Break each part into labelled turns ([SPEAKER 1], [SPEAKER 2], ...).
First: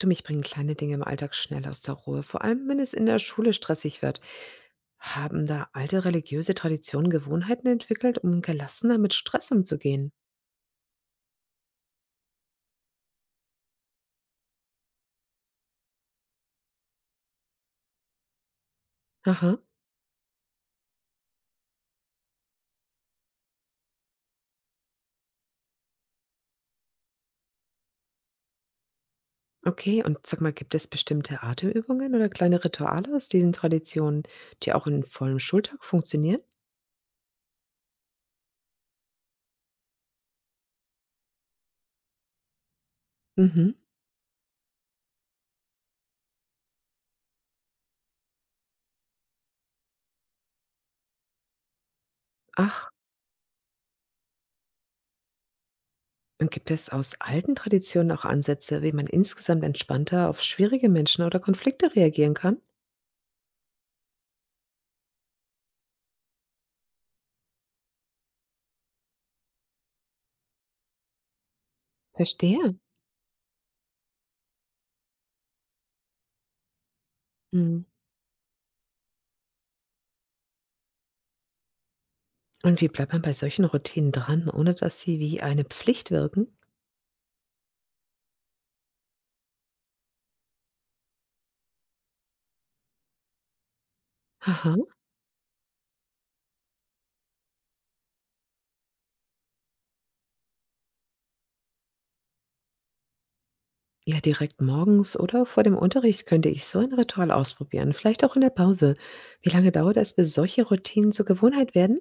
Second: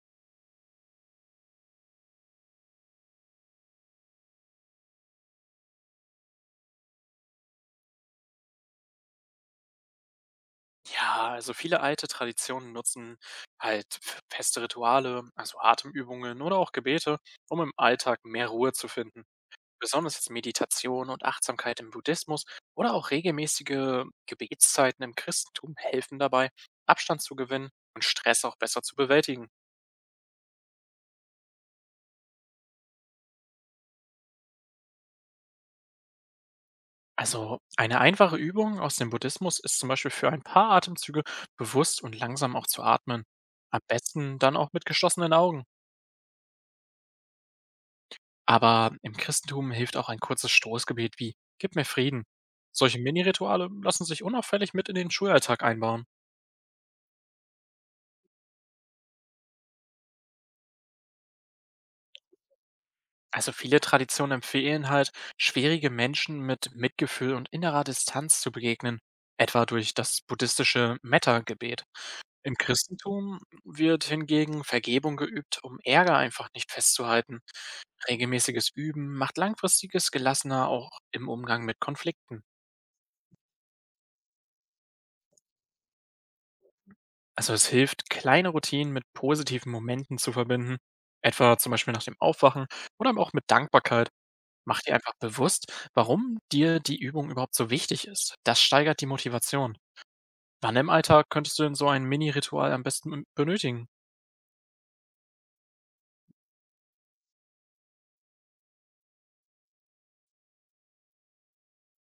[SPEAKER 1] Du, mich bringen kleine Dinge im Alltag schnell aus der Ruhe, vor allem wenn es in der Schule stressig wird. Haben da alte religiöse Traditionen Gewohnheiten entwickelt, um gelassener mit Stress umzugehen?
[SPEAKER 2] Ja, also viele alte Traditionen nutzen halt feste Rituale, also Atemübungen oder auch Gebete, um im Alltag mehr Ruhe zu finden.
[SPEAKER 1] Aha,
[SPEAKER 2] Besonders jetzt Meditation und Achtsamkeit im Buddhismus oder auch regelmäßige Gebetszeiten im Christentum helfen dabei, Abstand zu gewinnen und Stress auch besser zu bewältigen.
[SPEAKER 1] okay. Und sag mal, gibt es bestimmte Atemübungen oder kleine Rituale aus diesen Traditionen, die auch in vollem Schultag funktionieren?
[SPEAKER 2] Also eine einfache Übung aus dem Buddhismus ist zum Beispiel für ein paar Atemzüge bewusst und langsam auch zu atmen.
[SPEAKER 1] Mhm.
[SPEAKER 2] Am besten dann auch mit geschlossenen Augen. Aber im Christentum hilft auch ein kurzes Stoßgebet wie „Gib mir Frieden“.
[SPEAKER 1] Ach,
[SPEAKER 2] Solche Mini-Rituale lassen sich unauffällig mit in den Schulalltag einbauen.
[SPEAKER 1] und gibt es aus alten Traditionen auch Ansätze, wie man insgesamt entspannter auf schwierige Menschen oder Konflikte reagieren kann?
[SPEAKER 2] Also viele Traditionen empfehlen halt, schwierige Menschen mit Mitgefühl und innerer Distanz zu begegnen, etwa durch das buddhistische Metta-Gebet. Im
[SPEAKER 1] Verstehe.
[SPEAKER 2] Christentum wird hingegen Vergebung geübt, um Ärger einfach nicht festzuhalten.
[SPEAKER 1] Mhm.
[SPEAKER 2] Regelmäßiges Üben macht langfristiges gelassener auch im Umgang mit Konflikten.
[SPEAKER 1] Und wie bleibt man bei solchen Routinen dran, ohne dass sie wie eine Pflicht wirken?
[SPEAKER 2] Also es hilft, kleine Routinen mit positiven Momenten zu verbinden, etwa zum Beispiel nach dem Aufwachen oder aber auch mit Dankbarkeit.
[SPEAKER 1] Aha.
[SPEAKER 2] Mach dir einfach bewusst, warum dir die Übung überhaupt so wichtig ist. Das steigert die Motivation. Wann im Alltag könntest du denn so ein Mini-Ritual am besten benötigen?
[SPEAKER 1] Ja, direkt morgens oder vor dem Unterricht könnte ich so ein Ritual ausprobieren, vielleicht auch in der Pause. Wie lange dauert es, bis solche Routinen zur Gewohnheit werden?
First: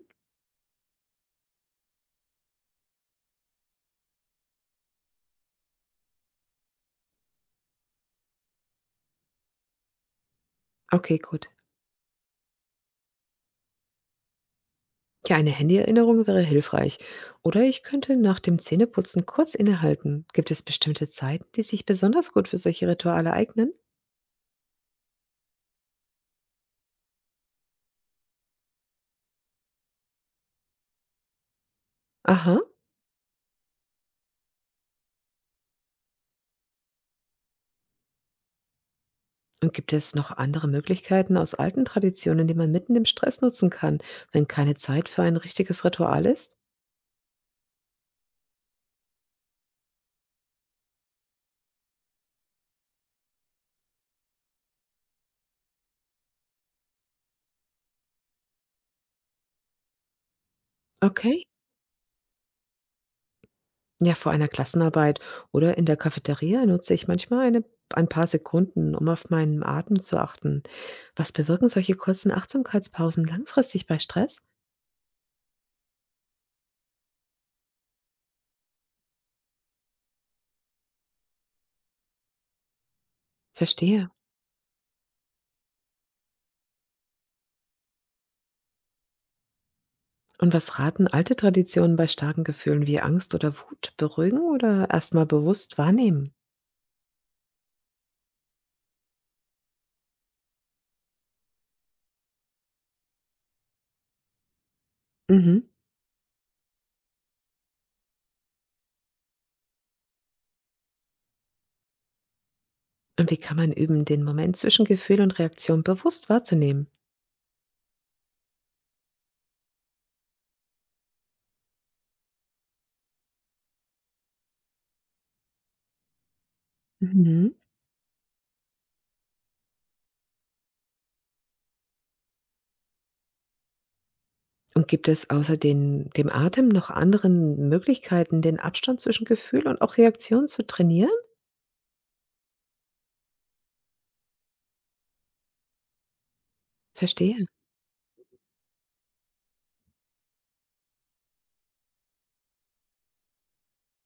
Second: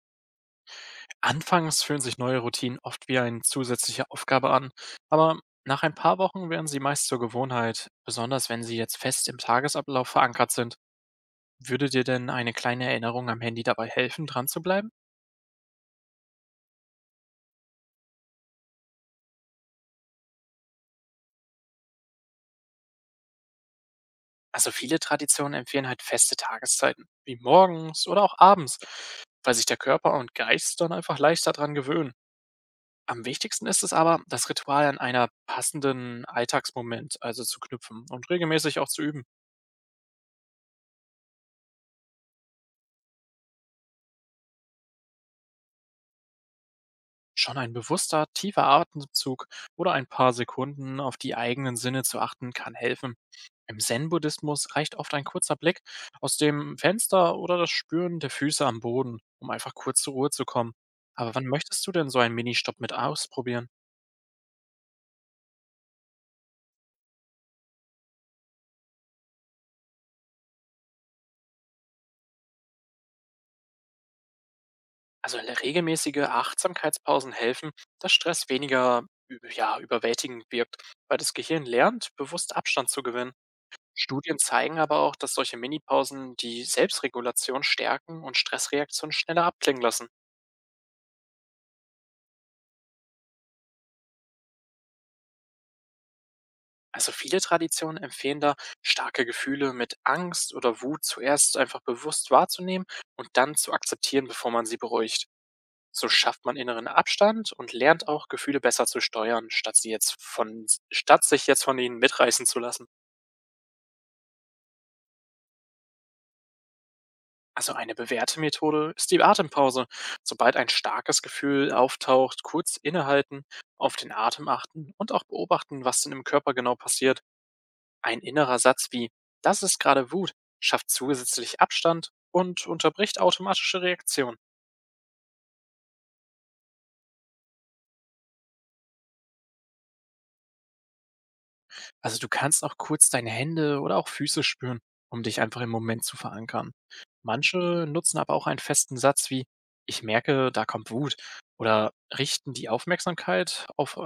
[SPEAKER 2] Anfangs fühlen sich neue Routinen oft wie eine zusätzliche Aufgabe an, aber nach ein paar Wochen werden sie meist zur Gewohnheit, besonders wenn sie jetzt fest im Tagesablauf verankert sind.
[SPEAKER 1] Okay, gut.
[SPEAKER 2] Würde dir denn eine kleine Erinnerung am Handy dabei helfen, dran zu bleiben?
[SPEAKER 1] Ja, eine Handy-Erinnerung wäre hilfreich. Oder ich könnte nach dem Zähneputzen kurz innehalten. Gibt es bestimmte Zeiten, die sich besonders gut für solche Rituale eignen?
[SPEAKER 2] Also viele Traditionen empfehlen halt feste Tageszeiten, wie morgens oder auch abends, weil sich der Körper und Geist dann einfach leichter dran gewöhnen.
[SPEAKER 1] Aha.
[SPEAKER 2] Am wichtigsten ist es aber, das Ritual an einer passenden Alltagsmoment also zu knüpfen und regelmäßig auch zu üben.
[SPEAKER 1] Und gibt es noch andere Möglichkeiten aus alten Traditionen, die man mitten im Stress nutzen kann, wenn keine Zeit für ein richtiges Ritual ist?
[SPEAKER 2] Schon ein bewusster, tiefer Atemzug oder ein paar Sekunden auf die eigenen Sinne zu achten kann helfen. Im Zen-Buddhismus reicht oft ein kurzer Blick aus dem Fenster oder das Spüren der Füße am Boden, um einfach kurz zur Ruhe zu kommen. Aber
[SPEAKER 1] Okay.
[SPEAKER 2] wann möchtest du denn so einen Ministopp mit ausprobieren?
[SPEAKER 1] Ja, vor einer Klassenarbeit oder in der Cafeteria nutze ich manchmal eine, ein paar Sekunden, um auf meinen Atem zu achten. Was bewirken solche kurzen Achtsamkeitspausen langfristig bei Stress?
[SPEAKER 2] Also regelmäßige Achtsamkeitspausen helfen, dass Stress weniger überwältigend wirkt, weil das Gehirn lernt, bewusst Abstand zu gewinnen.
[SPEAKER 1] Verstehe.
[SPEAKER 2] Studien zeigen aber auch, dass solche Minipausen die Selbstregulation stärken und Stressreaktionen schneller abklingen lassen.
[SPEAKER 1] Und was raten alte Traditionen bei starken Gefühlen wie Angst oder Wut? Beruhigen oder erstmal bewusst wahrnehmen?
[SPEAKER 2] Also viele Traditionen empfehlen da, starke Gefühle mit Angst oder Wut zuerst einfach bewusst wahrzunehmen und dann zu akzeptieren, bevor man sie beruhigt.
[SPEAKER 1] Mhm.
[SPEAKER 2] So schafft man inneren Abstand und lernt auch, Gefühle besser zu steuern, statt sich jetzt von ihnen mitreißen zu lassen.
[SPEAKER 1] Und wie kann man üben, den Moment zwischen Gefühl und Reaktion bewusst wahrzunehmen?
[SPEAKER 2] Also eine bewährte Methode ist die Atempause. Sobald ein starkes Gefühl auftaucht, kurz innehalten, auf den Atem achten und auch beobachten, was denn im Körper genau passiert.
[SPEAKER 1] Mhm.
[SPEAKER 2] Ein innerer Satz wie „das ist gerade Wut“ schafft zusätzlich Abstand und unterbricht automatische Reaktionen.
[SPEAKER 1] Und gibt es außer den, dem Atem noch anderen Möglichkeiten, den Abstand zwischen Gefühl und auch Reaktion zu trainieren?
[SPEAKER 2] Also du kannst auch kurz deine Hände oder auch Füße spüren, um dich einfach im Moment zu verankern.
[SPEAKER 1] Verstehe.
[SPEAKER 2] Manche nutzen aber auch einen festen Satz wie „ich merke, da kommt Wut“ oder richten die Aufmerksamkeit auf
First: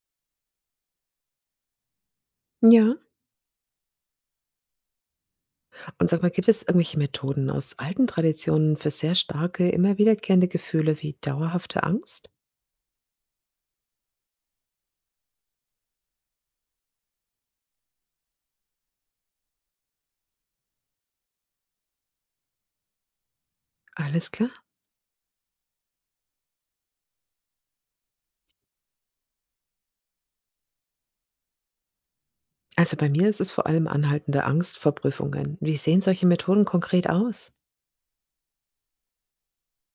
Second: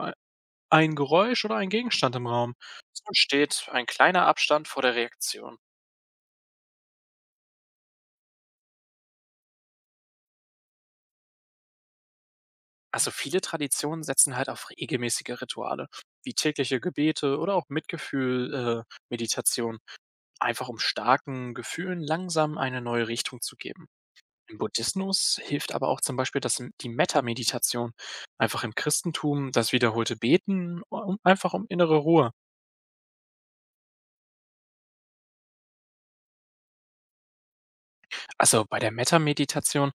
[SPEAKER 2] ein Geräusch oder ein Gegenstand im Raum.
[SPEAKER 1] Ja.
[SPEAKER 2] So entsteht ein kleiner Abstand vor der Reaktion.
[SPEAKER 1] Und sag mal, gibt es irgendwelche Methoden aus alten Traditionen für sehr starke, immer wiederkehrende Gefühle wie dauerhafte Angst?
[SPEAKER 2] Also viele Traditionen setzen halt auf regelmäßige Rituale, wie tägliche Gebete oder auch Mitgefühl, Meditation, einfach um starken Gefühlen langsam eine neue Richtung zu geben.
[SPEAKER 1] Alles klar.
[SPEAKER 2] Im Buddhismus hilft aber auch zum Beispiel die Metta-Meditation, einfach im Christentum das wiederholte Beten, um, einfach um innere Ruhe.
[SPEAKER 1] Also bei mir ist es vor allem anhaltende Angst vor Prüfungen. Wie sehen solche Methoden konkret aus?
[SPEAKER 2] Also bei der Metta-Meditation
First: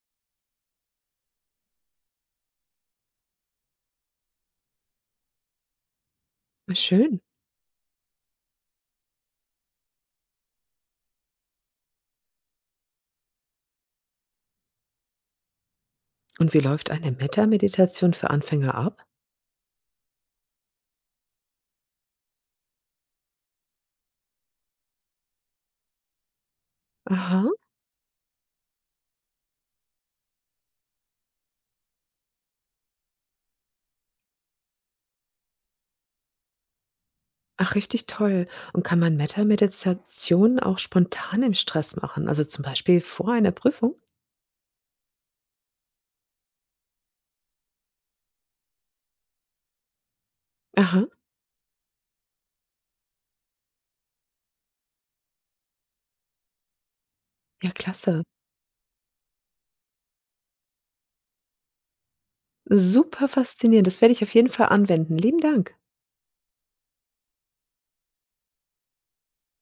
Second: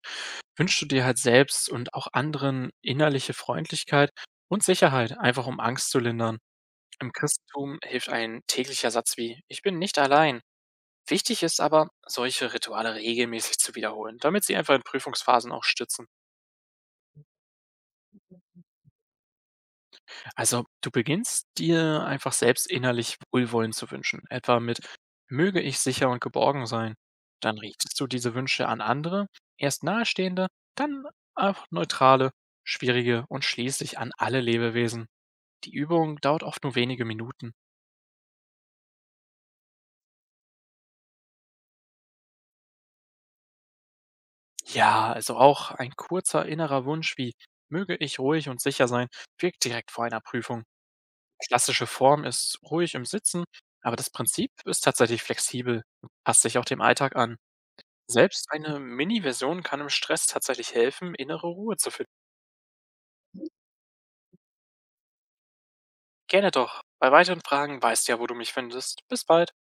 [SPEAKER 2] wünschst du dir halt selbst und auch anderen innerliche Freundlichkeit und Sicherheit, einfach um Angst zu lindern.
[SPEAKER 1] Na
[SPEAKER 2] Im
[SPEAKER 1] schön.
[SPEAKER 2] Christentum hilft ein täglicher Satz wie „Ich bin nicht allein.“ Wichtig ist aber, solche Rituale regelmäßig zu wiederholen, damit sie einfach in Prüfungsphasen auch stützen.
[SPEAKER 1] Und wie läuft eine Metta-Meditation für Anfänger ab?
[SPEAKER 2] Also, du beginnst dir einfach selbst innerlich Wohlwollen zu wünschen, etwa mit „Möge ich sicher und geborgen sein.“
[SPEAKER 1] Aha.
[SPEAKER 2] Dann richtest du diese Wünsche an andere, erst Nahestehende, dann auch Neutrale, Schwierige und schließlich an alle Lebewesen. Die Übung dauert oft nur wenige Minuten.
[SPEAKER 1] Ach, richtig toll. Und kann man Metameditation auch spontan im Stress machen? Also zum Beispiel vor einer Prüfung?
[SPEAKER 2] Ja, also auch ein kurzer innerer Wunsch wie „möge ich ruhig und sicher sein“, wirkt direkt vor einer Prüfung.
[SPEAKER 1] Aha,
[SPEAKER 2] Klassische Form ist ruhig im Sitzen, aber das Prinzip ist tatsächlich flexibel und passt sich auch dem Alltag an.
[SPEAKER 1] ja klasse.
[SPEAKER 2] Selbst eine Mini-Version kann im Stress tatsächlich helfen, innere Ruhe zu finden.
[SPEAKER 1] Super faszinierend. Das werde ich auf jeden Fall anwenden. Lieben Dank.
[SPEAKER 2] Gerne doch. Bei weiteren Fragen weißt du ja, wo du mich findest. Bis bald.